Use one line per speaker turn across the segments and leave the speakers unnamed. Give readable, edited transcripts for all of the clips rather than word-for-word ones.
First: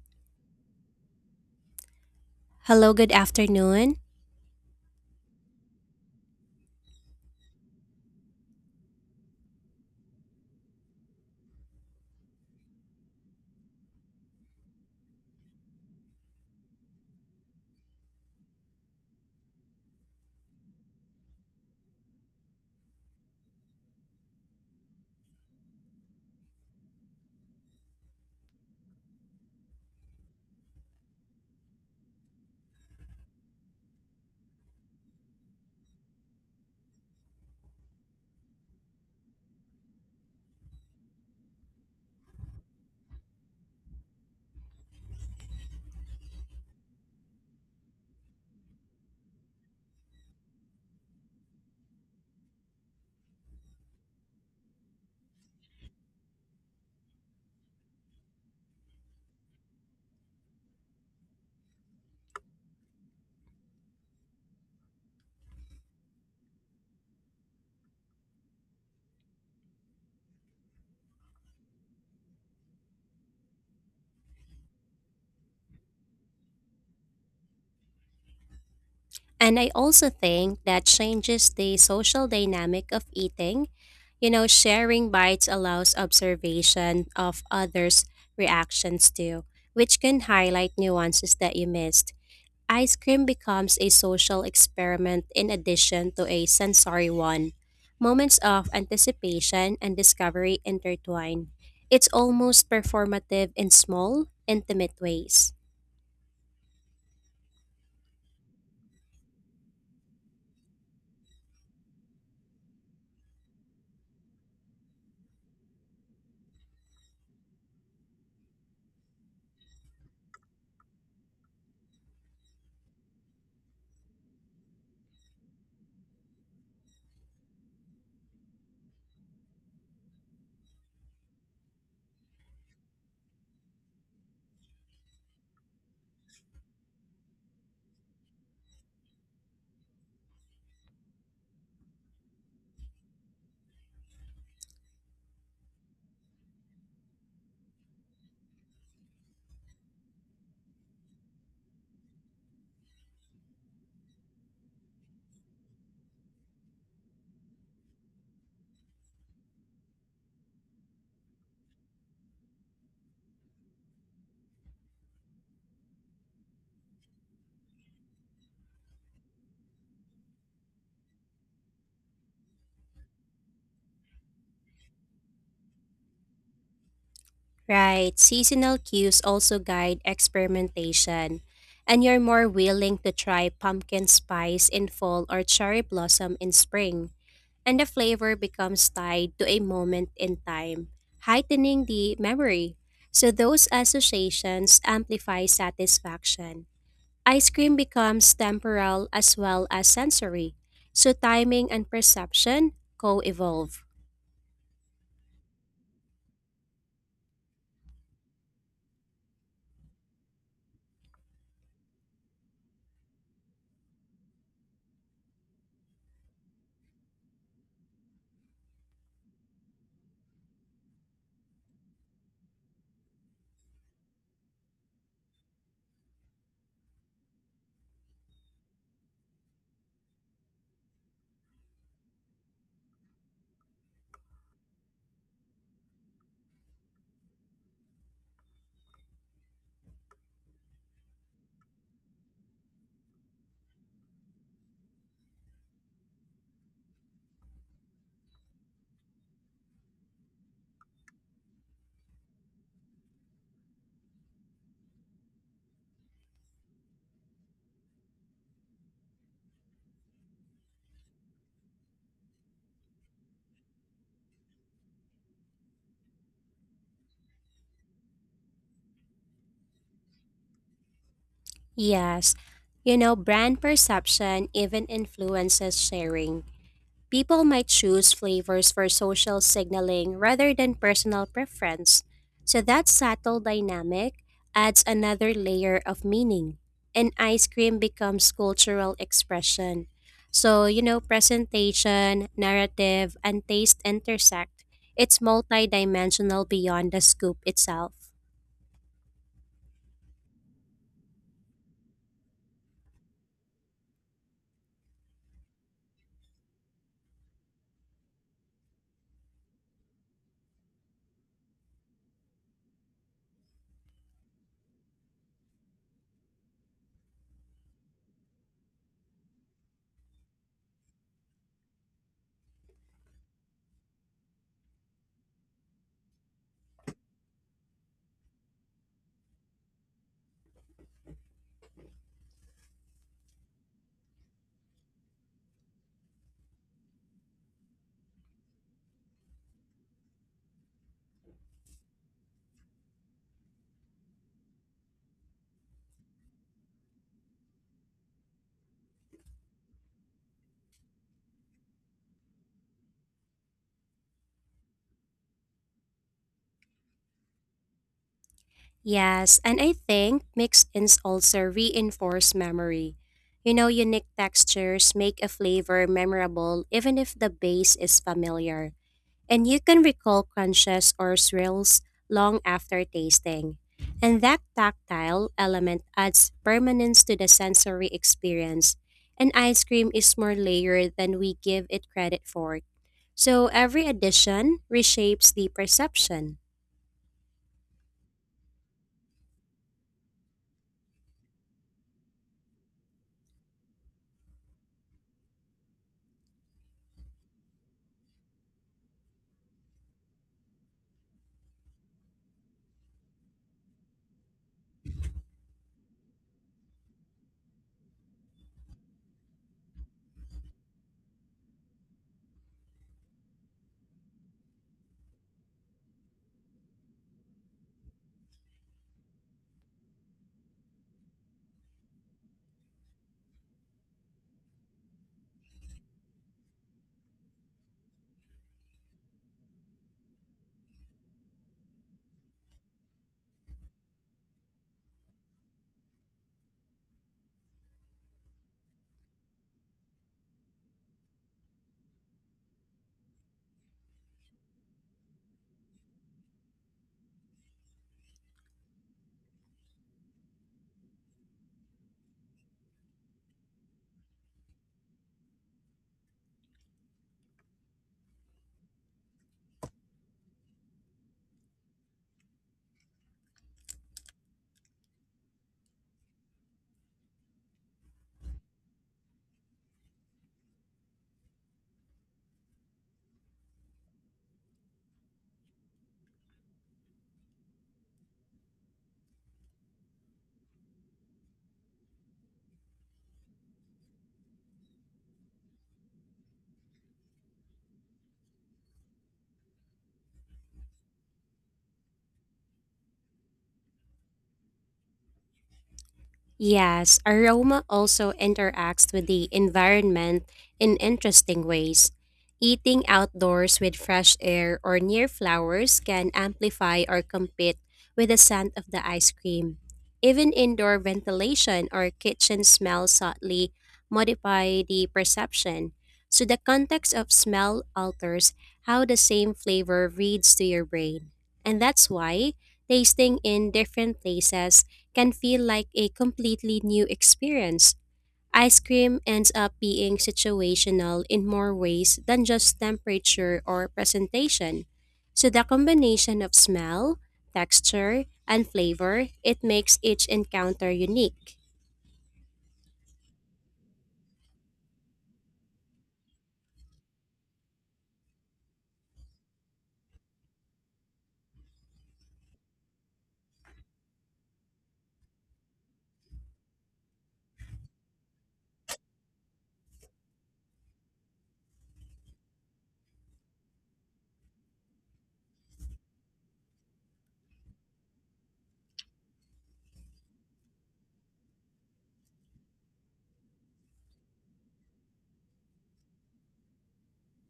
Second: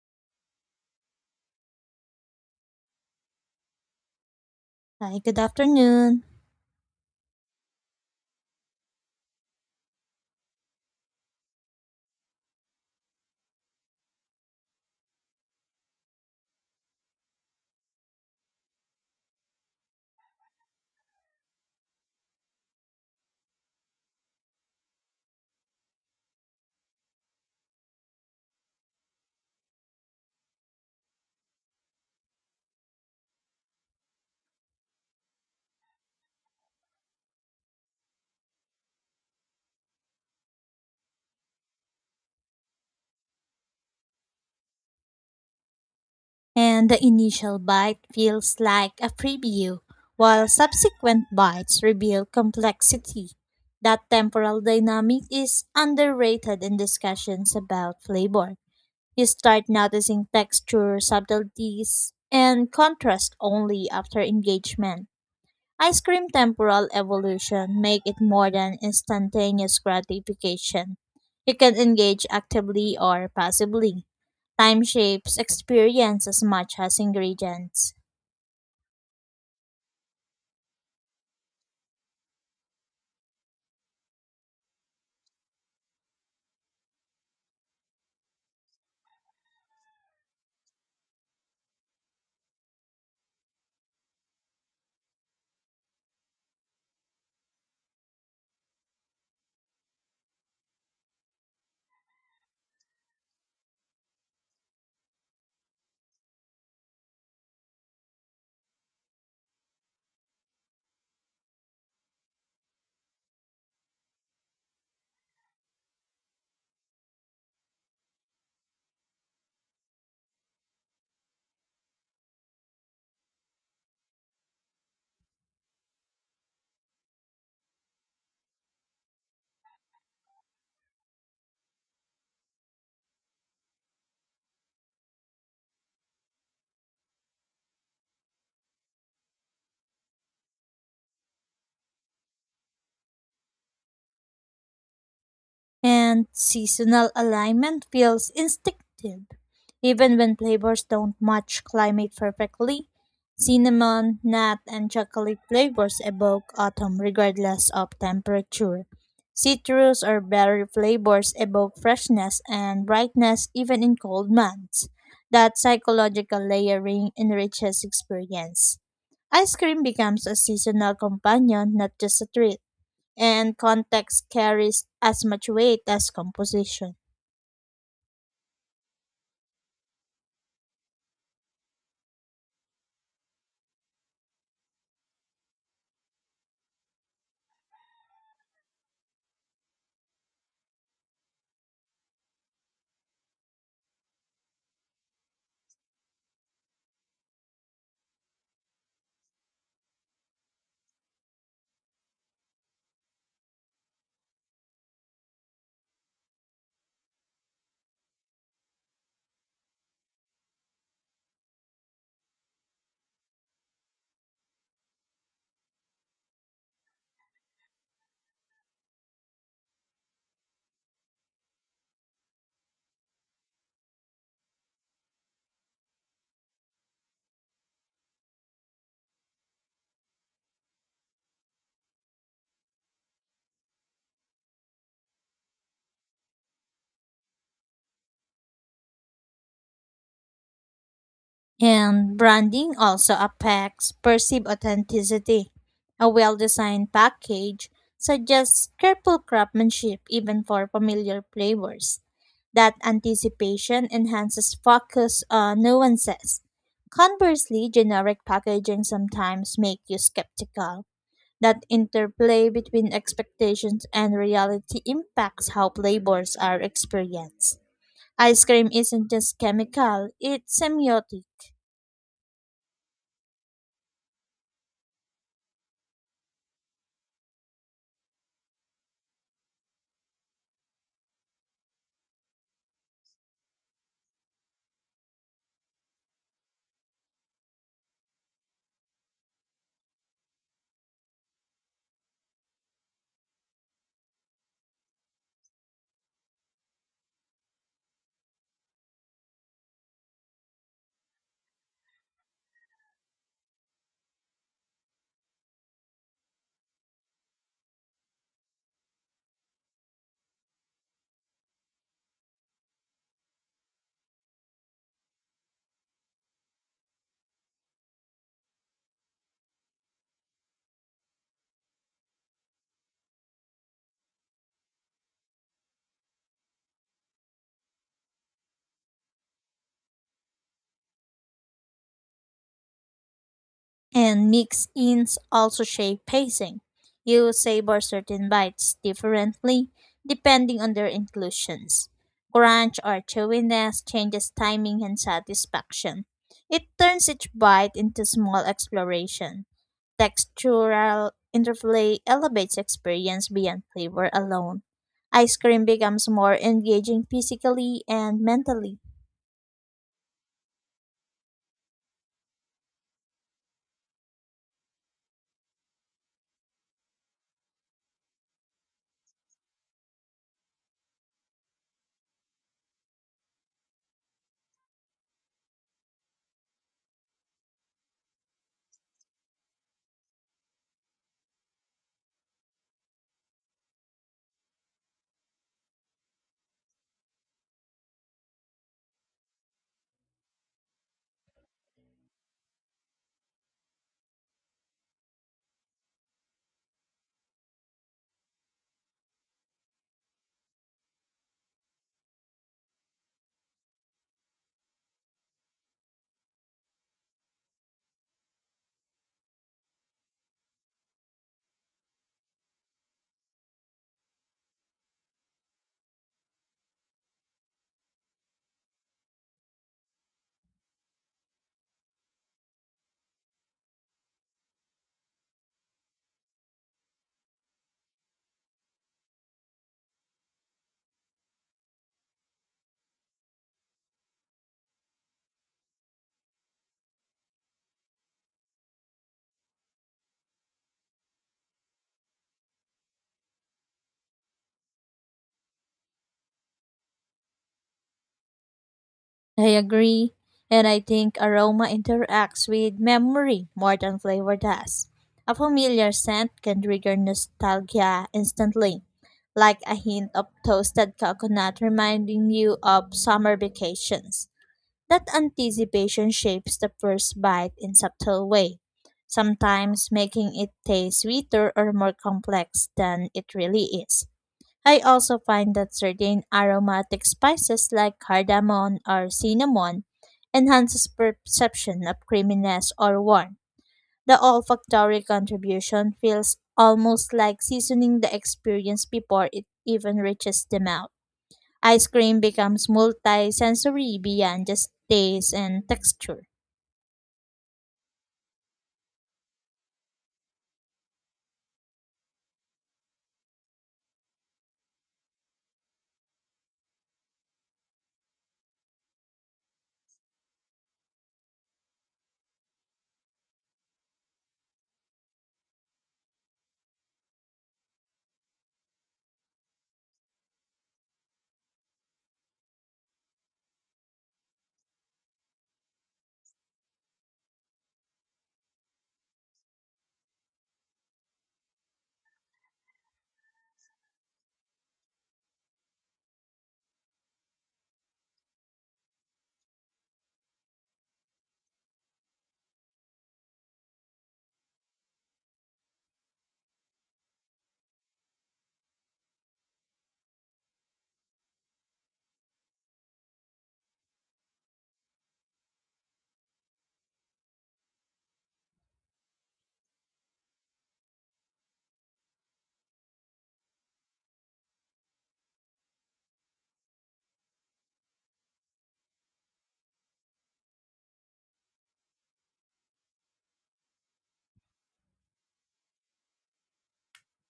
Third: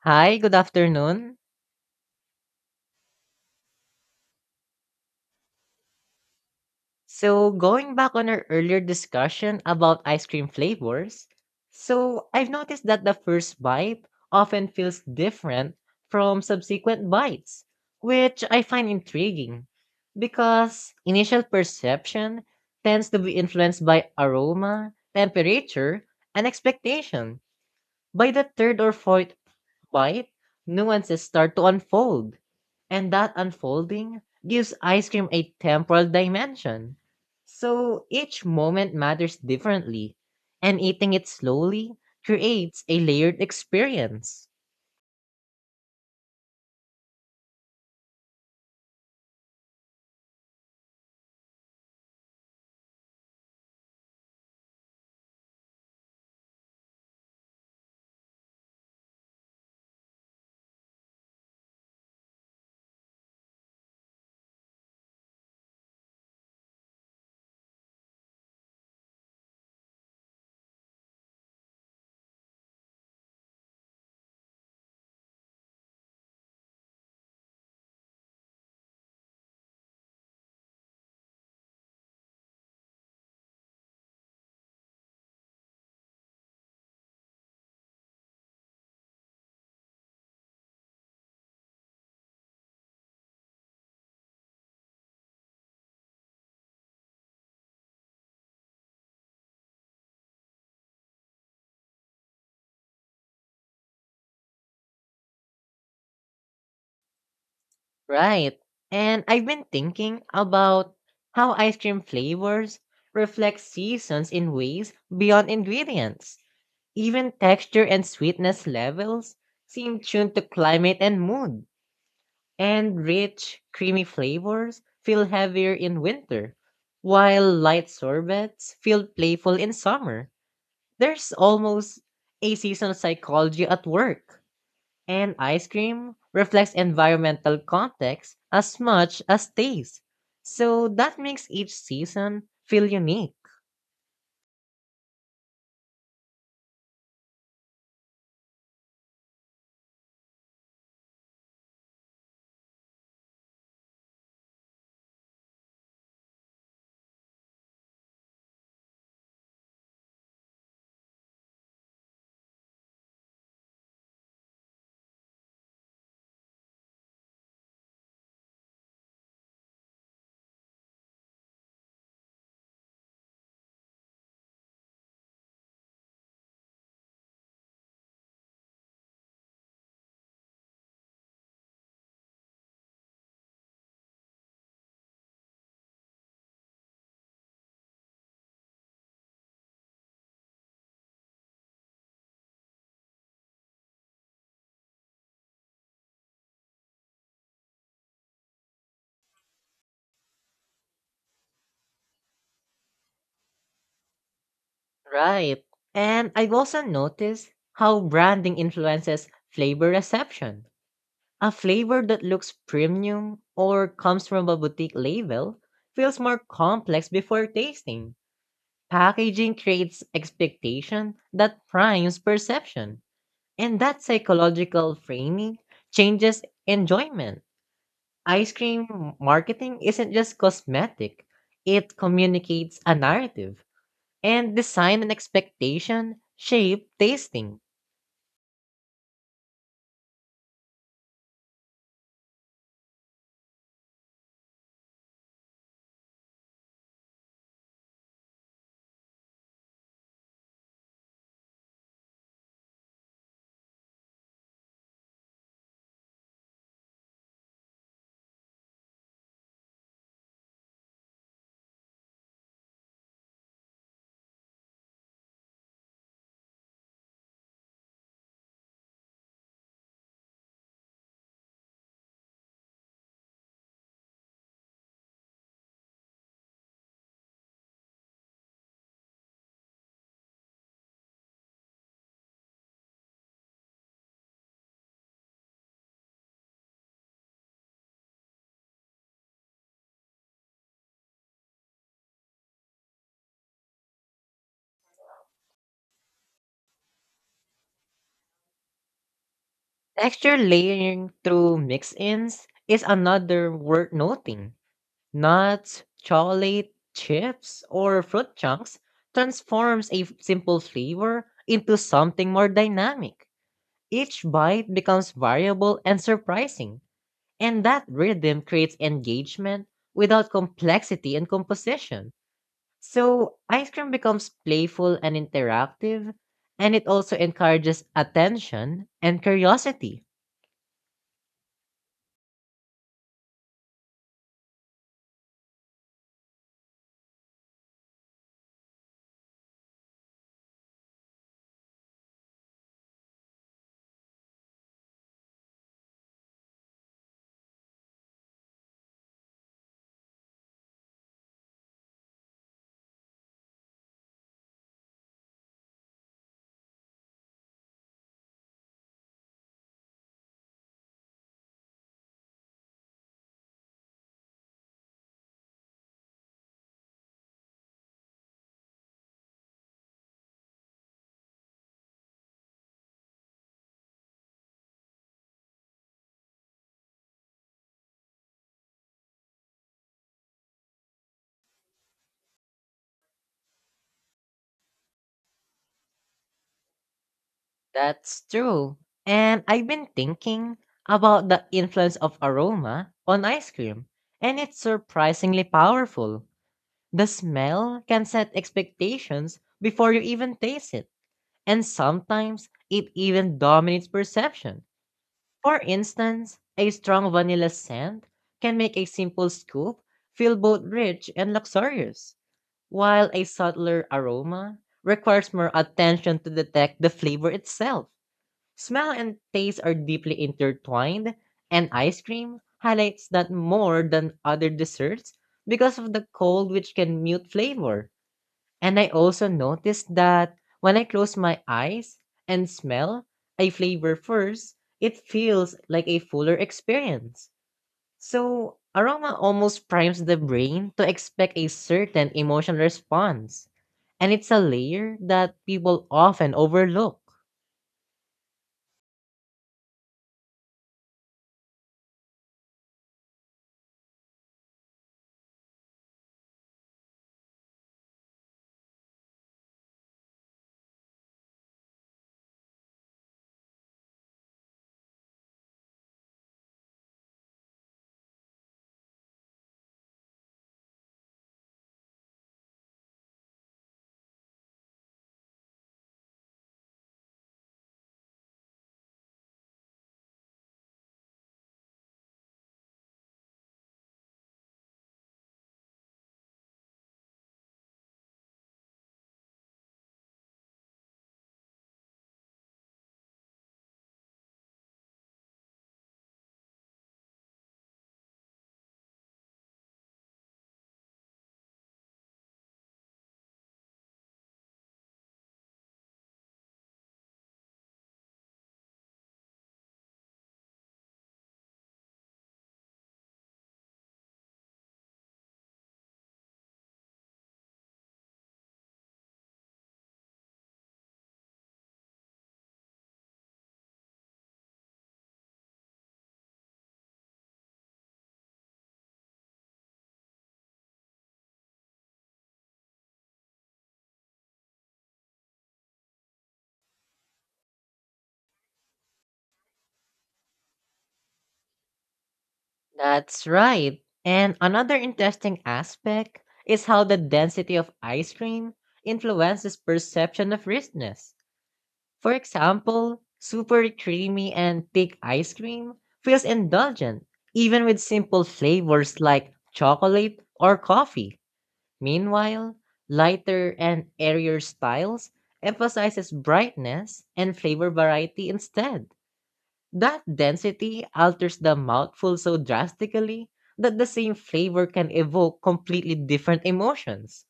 Hi, good afternoon.
Hello, good afternoon.
Hi, good afternoon.
Going back on our earlier discussion about ice cream flavors, I've noticed that the first bite often feels different from subsequent bites, which I find intriguing because initial perception tends to be influenced by aroma, temperature, and expectation by the third or fourth Quiet nuances start to unfold, and that unfolding gives ice cream a temporal dimension. So each moment matters differently, and eating it slowly creates a layered experience.
And the initial bite feels like a preview, while subsequent bites reveal complexity. That temporal dynamic is underrated in discussions about flavor. You start noticing texture, subtleties, and contrast only after engagement. Ice cream temporal evolution make it more than instantaneous gratification. You can engage actively or passively. Time shapes experience as much as ingredients.
And I also think that changes the social dynamic of eating. You know, sharing bites allows observation of others' reactions too, which can highlight nuances that you missed. Ice cream becomes a social experiment in addition to a sensory one. Moments of anticipation and discovery intertwine. It's almost performative in small, intimate ways.
Right. And I've been thinking about how ice cream flavors reflect seasons in ways beyond ingredients. Even texture and sweetness levels seem tuned to climate and mood. And rich, creamy flavors feel heavier in winter, while light sorbets feel playful in summer. There's almost a seasonal psychology at work, and ice cream reflects environmental context as much as taste. So that makes each season feel unique.
And seasonal alignment feels instinctive. Even when flavors don't match climate perfectly, cinnamon, nut, and chocolate flavors evoke autumn regardless of temperature. Citrus or berry flavors evoke freshness and brightness even in cold months. That psychological layering enriches experience. Ice cream becomes a seasonal companion, not just a treat, and context carries as much weight as composition.
Right, seasonal cues also guide experimentation, and you're more willing to try pumpkin spice in fall or cherry blossom in spring, and the flavor becomes tied to a moment in time, heightening the memory. So those associations amplify satisfaction. Ice cream becomes temporal as well as sensory, so timing and perception co-evolve.
Right. And I've also noticed how branding influences flavor reception. A flavor that looks premium or comes from a boutique label feels more complex before tasting. Packaging creates expectation that primes perception, and that psychological framing changes enjoyment. Ice cream marketing isn't just cosmetic, it communicates a narrative, and design and expectation shape tasting.
And branding also affects perceived authenticity. A well designed package suggests careful craftsmanship even for familiar flavors. That anticipation enhances focus on nuances. Conversely, generic packaging sometimes make you skeptical. That interplay between expectations and reality impacts how flavors are experienced. Ice cream isn't just chemical, it's semiotic,
Yes. You know, brand perception even influences sharing. People might choose flavors for social signaling rather than personal preference. So that subtle dynamic adds another layer of meaning. And ice cream becomes cultural expression. So, you know, presentation, narrative, and taste intersect. It's multidimensional beyond the scoop itself.
Texture layering through mix ins is another worth noting. Nuts, chocolate, chips, or fruit chunks transforms a simple flavor into something more dynamic. Each bite becomes variable and surprising, and that rhythm creates engagement without complexity and composition. So, ice cream becomes playful and interactive, and it also encourages attention and curiosity.
and mix ins also shape pacing. You savor certain bites differently depending on their inclusions. Crunch or chewiness changes timing and satisfaction. It turns each bite into small exploration. Textural interplay elevates experience beyond flavor alone. Ice cream becomes more engaging physically and mentally.
Yes, and I think mixed ins also reinforce memory. You know, unique textures make a flavor memorable even if the base is familiar, and you can recall crunches or swirls long after tasting. And that tactile element adds permanence to the sensory experience, and ice cream is more layered than we give it credit for. So every addition reshapes the perception.
That's true. And I've been thinking about the influence of aroma on ice cream, and it's surprisingly powerful. The smell can set expectations before you even taste it, and sometimes it even dominates perception. For instance, a strong vanilla scent can make a simple scoop feel both rich and luxurious, while a subtler aroma requires more attention to detect the flavor itself. Smell and taste are deeply intertwined, and ice cream highlights that more than other desserts because of the cold, which can mute flavor. And I also noticed that when I close my eyes and smell a flavor first, it feels like a fuller experience. So, aroma almost primes the brain to expect a certain emotional response. And it's a layer that people often overlook.
I agree, and I think aroma interacts with memory more than flavor does. A familiar scent can trigger nostalgia instantly, like a hint of toasted coconut reminding you of summer vacations. That anticipation shapes the first bite in subtle way, sometimes making it taste sweeter or more complex than it really is. I also find that certain aromatic spices like cardamom or cinnamon enhances perception of creaminess or warmth. The olfactory contribution feels almost like seasoning the experience before it even reaches the mouth. Ice cream becomes multi-sensory beyond just taste and texture.
Yes, aroma also interacts with the environment in interesting ways. Eating outdoors with fresh air or near flowers can amplify or compete with the scent of the ice cream. Even indoor ventilation or kitchen smell subtly modify the perception. So the context of smell alters how the same flavor reads to your brain. And that's why tasting in different places can feel like a completely new experience. Ice cream ends up being situational in more ways than just temperature or presentation. So the combination of smell, texture, and flavor, it makes each encounter unique.
That's right. And another interesting aspect is how the density of ice cream influences perception of richness. For example, super creamy and thick ice cream feels indulgent, even with simple flavors like chocolate or coffee. Meanwhile, lighter and airier styles emphasizes brightness and flavor variety instead. That density alters the mouthful so drastically that the same flavor can evoke completely different emotions.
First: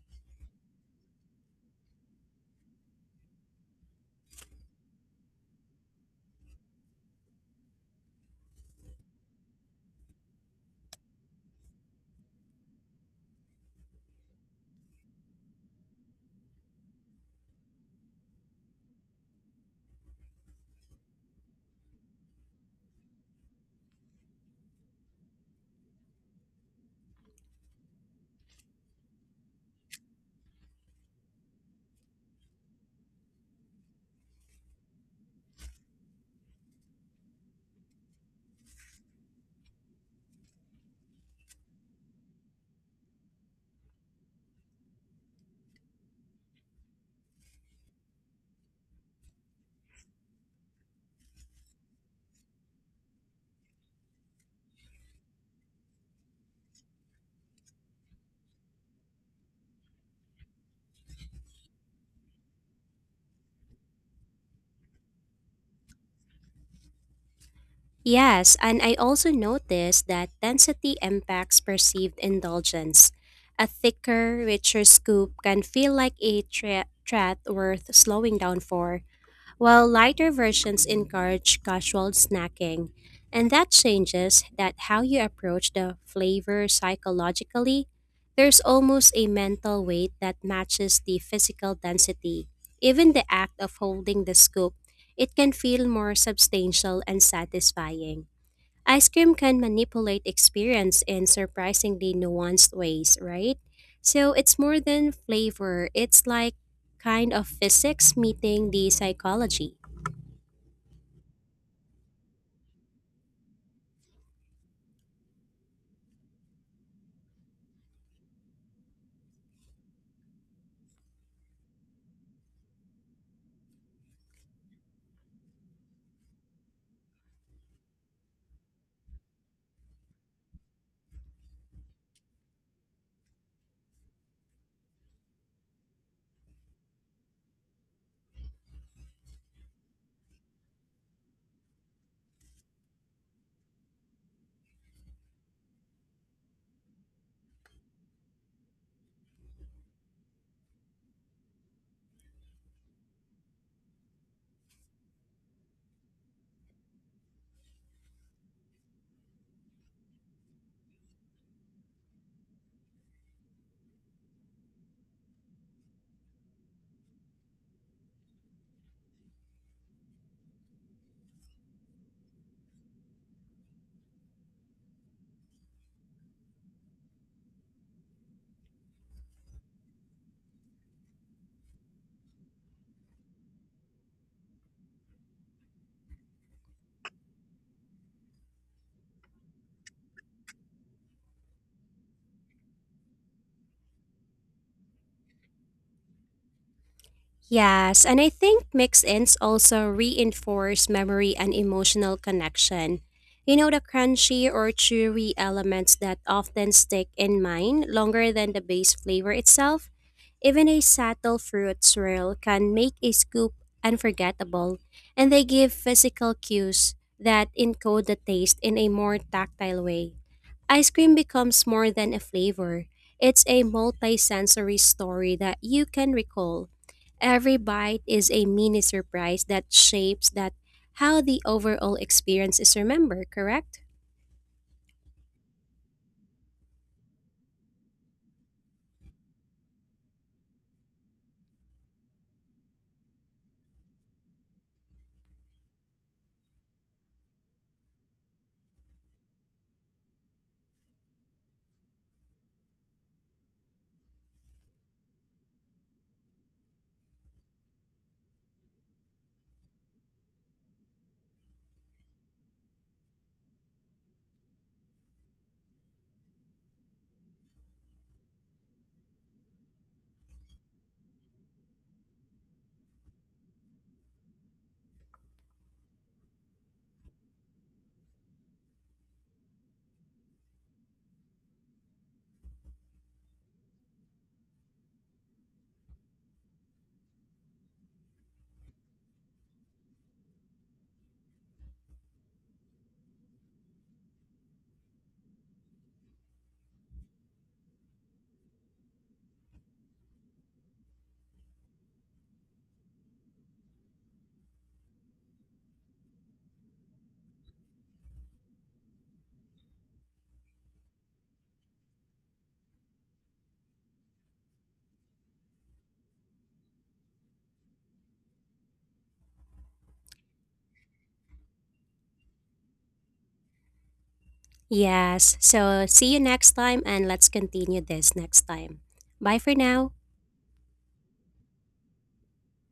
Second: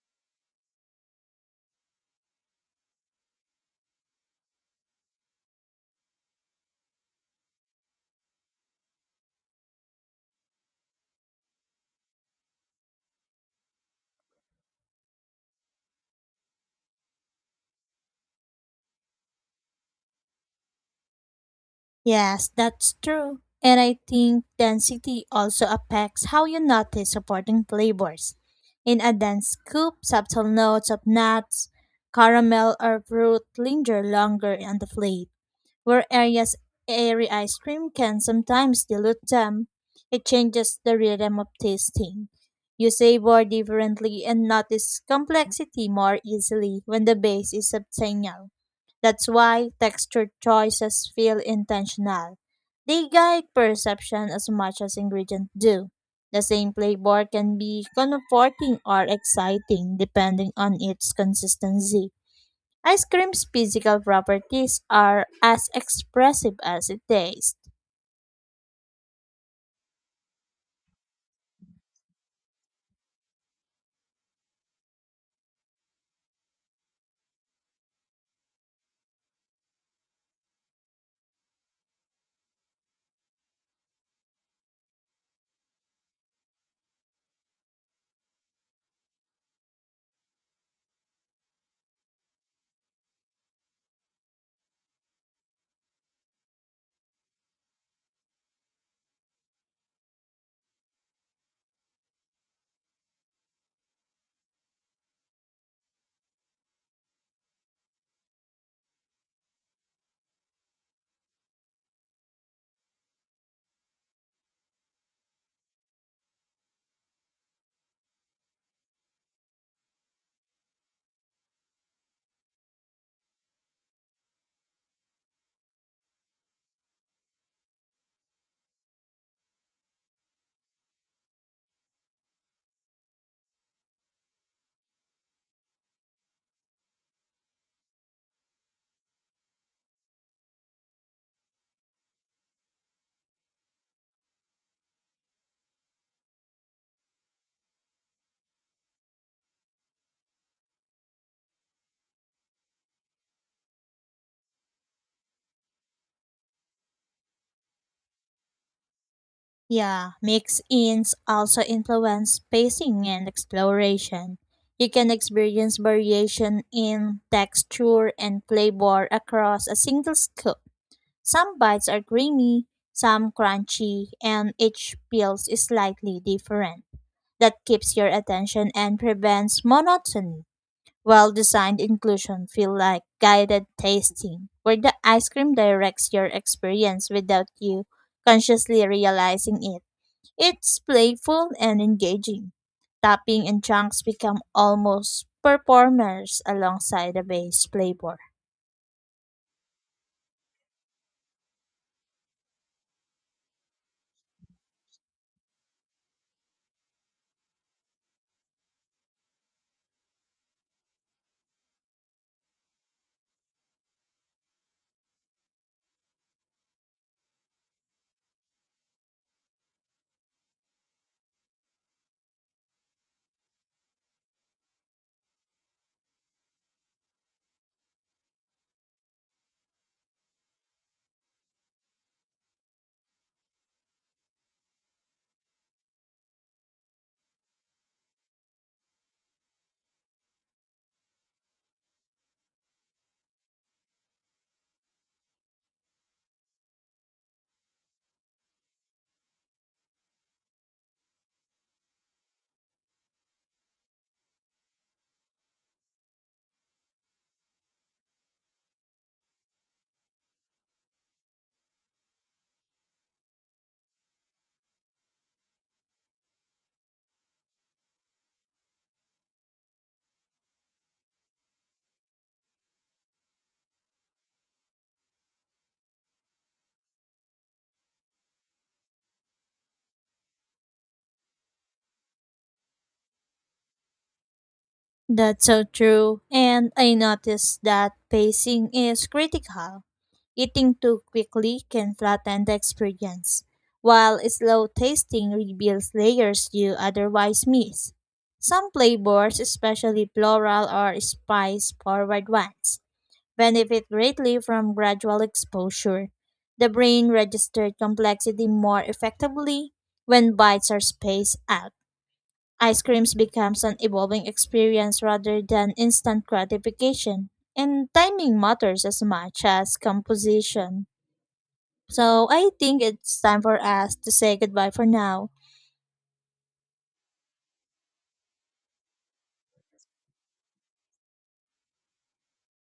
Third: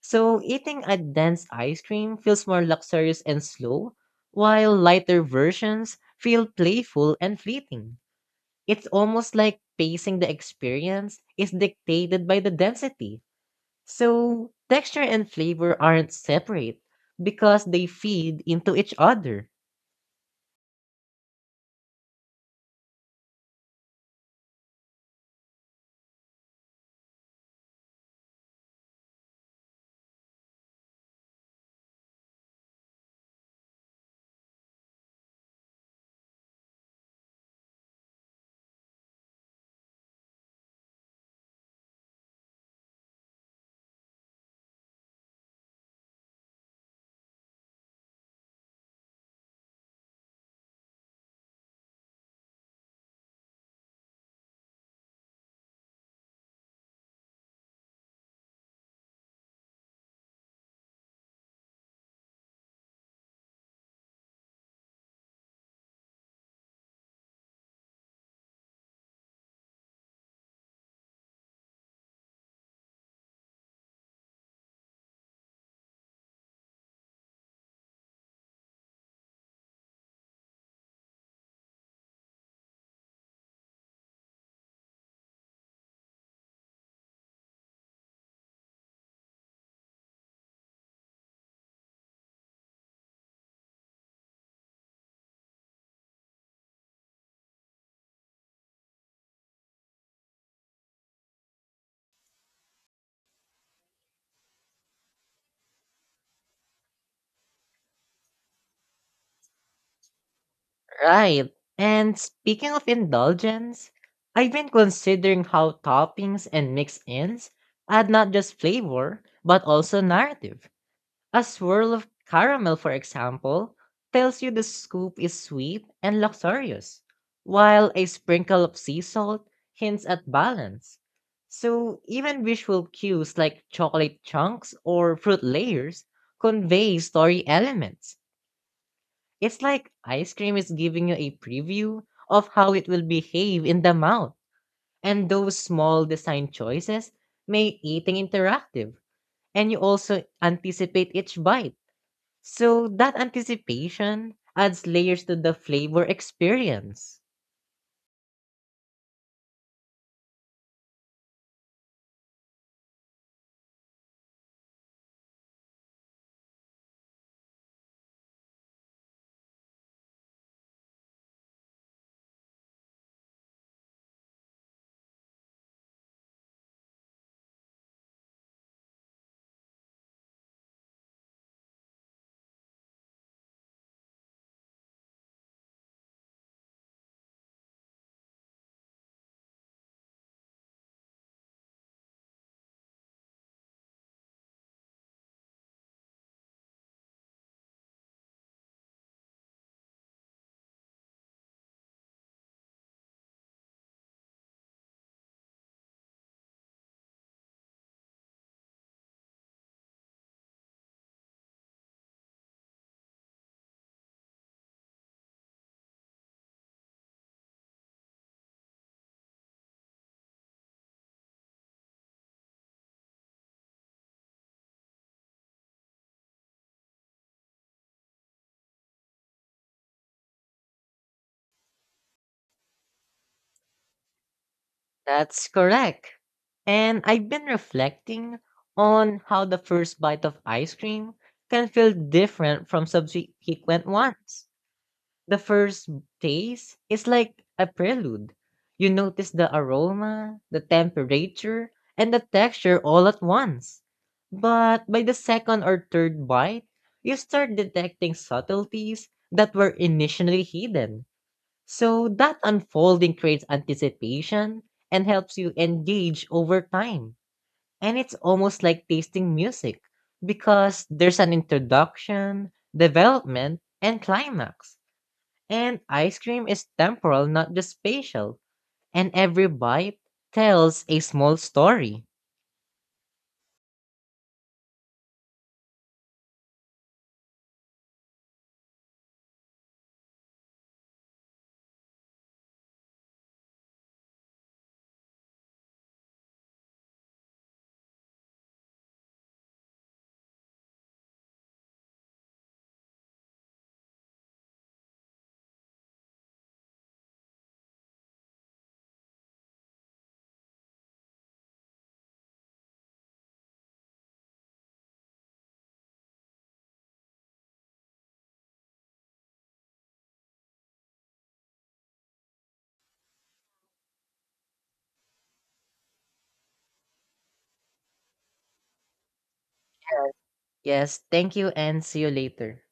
So, eating a dense ice cream feels more luxurious and slow, while lighter versions feel playful and fleeting. It's almost like pacing the experience is dictated by the density. So, texture and flavor aren't separate because they feed into each other.
Yes, that's true. And I think density also affects how you notice supporting flavors. In a dense scoop, subtle notes of nuts, caramel, or fruit linger longer on the plate, where areas airy ice cream can sometimes dilute them. It changes the rhythm of tasting. You savor differently and notice complexity more easily when the base is substantial. That's why texture choices feel intentional. They guide perception as much as ingredients do. The same flavor can be comforting or exciting depending on its consistency. Ice cream's physical properties are as expressive as it tastes.
Yes, and I also noticed that density impacts perceived indulgence. A thicker, richer scoop can feel like a treat worth slowing down for, while lighter versions encourage casual snacking. And that changes that how you approach the flavor psychologically. There's almost a mental weight that matches the physical density. Even the act of holding the scoop, it can feel more substantial and satisfying. Ice cream can manipulate experience in surprisingly nuanced ways, right? So it's more than flavor, it's like kind of physics meeting the psychology.
Right. And speaking of indulgence, I've been considering how toppings and mix-ins add not just flavor, but also narrative. A swirl of caramel, for example, tells you the scoop is sweet and luxurious, while a sprinkle of sea salt hints at balance. So even visual cues like chocolate chunks or fruit layers convey story elements. It's like ice cream is giving you a preview of how it will behave in the mouth. And those small design choices make eating interactive. And you also anticipate each bite. So that anticipation adds layers to the flavor experience.
Yeah, mix-ins also influence spacing and exploration. You can experience variation in texture and flavor across a single scoop. Some bites are creamy, some crunchy, and each peel is slightly different. That keeps your attention and prevents monotony. Well designed inclusion feel like guided tasting, where the ice cream directs your experience without you consciously realizing it. It's playful and engaging. Topping and chunks become almost performers alongside the base
Yes,
flavor.
and I think mix ins also reinforce memory and emotional connection. You know, the crunchy or chewy elements that often stick in mind longer than the base flavor itself. Even a subtle fruit swirl can make a scoop unforgettable, and they give physical cues that encode the taste in a more tactile way. Ice cream becomes more than a flavor, it's a multi sensory story that you can recall. Every bite is a mini surprise that shapes that how the overall experience is remembered, correct?
That's correct. And I've been reflecting on how the first bite of ice cream can feel different from subsequent ones. The first taste is like a prelude. You notice the aroma, the temperature, and the texture all at once. But by the second or third bite, you start detecting subtleties that were initially hidden. So that unfolding creates anticipation and helps you engage over time. And it's almost like tasting music because there's an introduction, development, and climax. And ice cream is temporal, not just spatial. And every bite tells a small story.
That's so true. And I noticed that pacing is critical. Eating too quickly can flatten the experience, while slow tasting reveals layers you otherwise miss. Some flavors, especially floral or spice forward ones, benefit greatly from gradual exposure. The brain registers complexity more effectively when bites are spaced out. Ice creams becomes an evolving experience rather than instant gratification. And timing matters as much as composition. So I think it's time for us to say goodbye for now.
Yes. So see you next time and let's continue this next time. Bye for now.
Yes, thank you and see you later.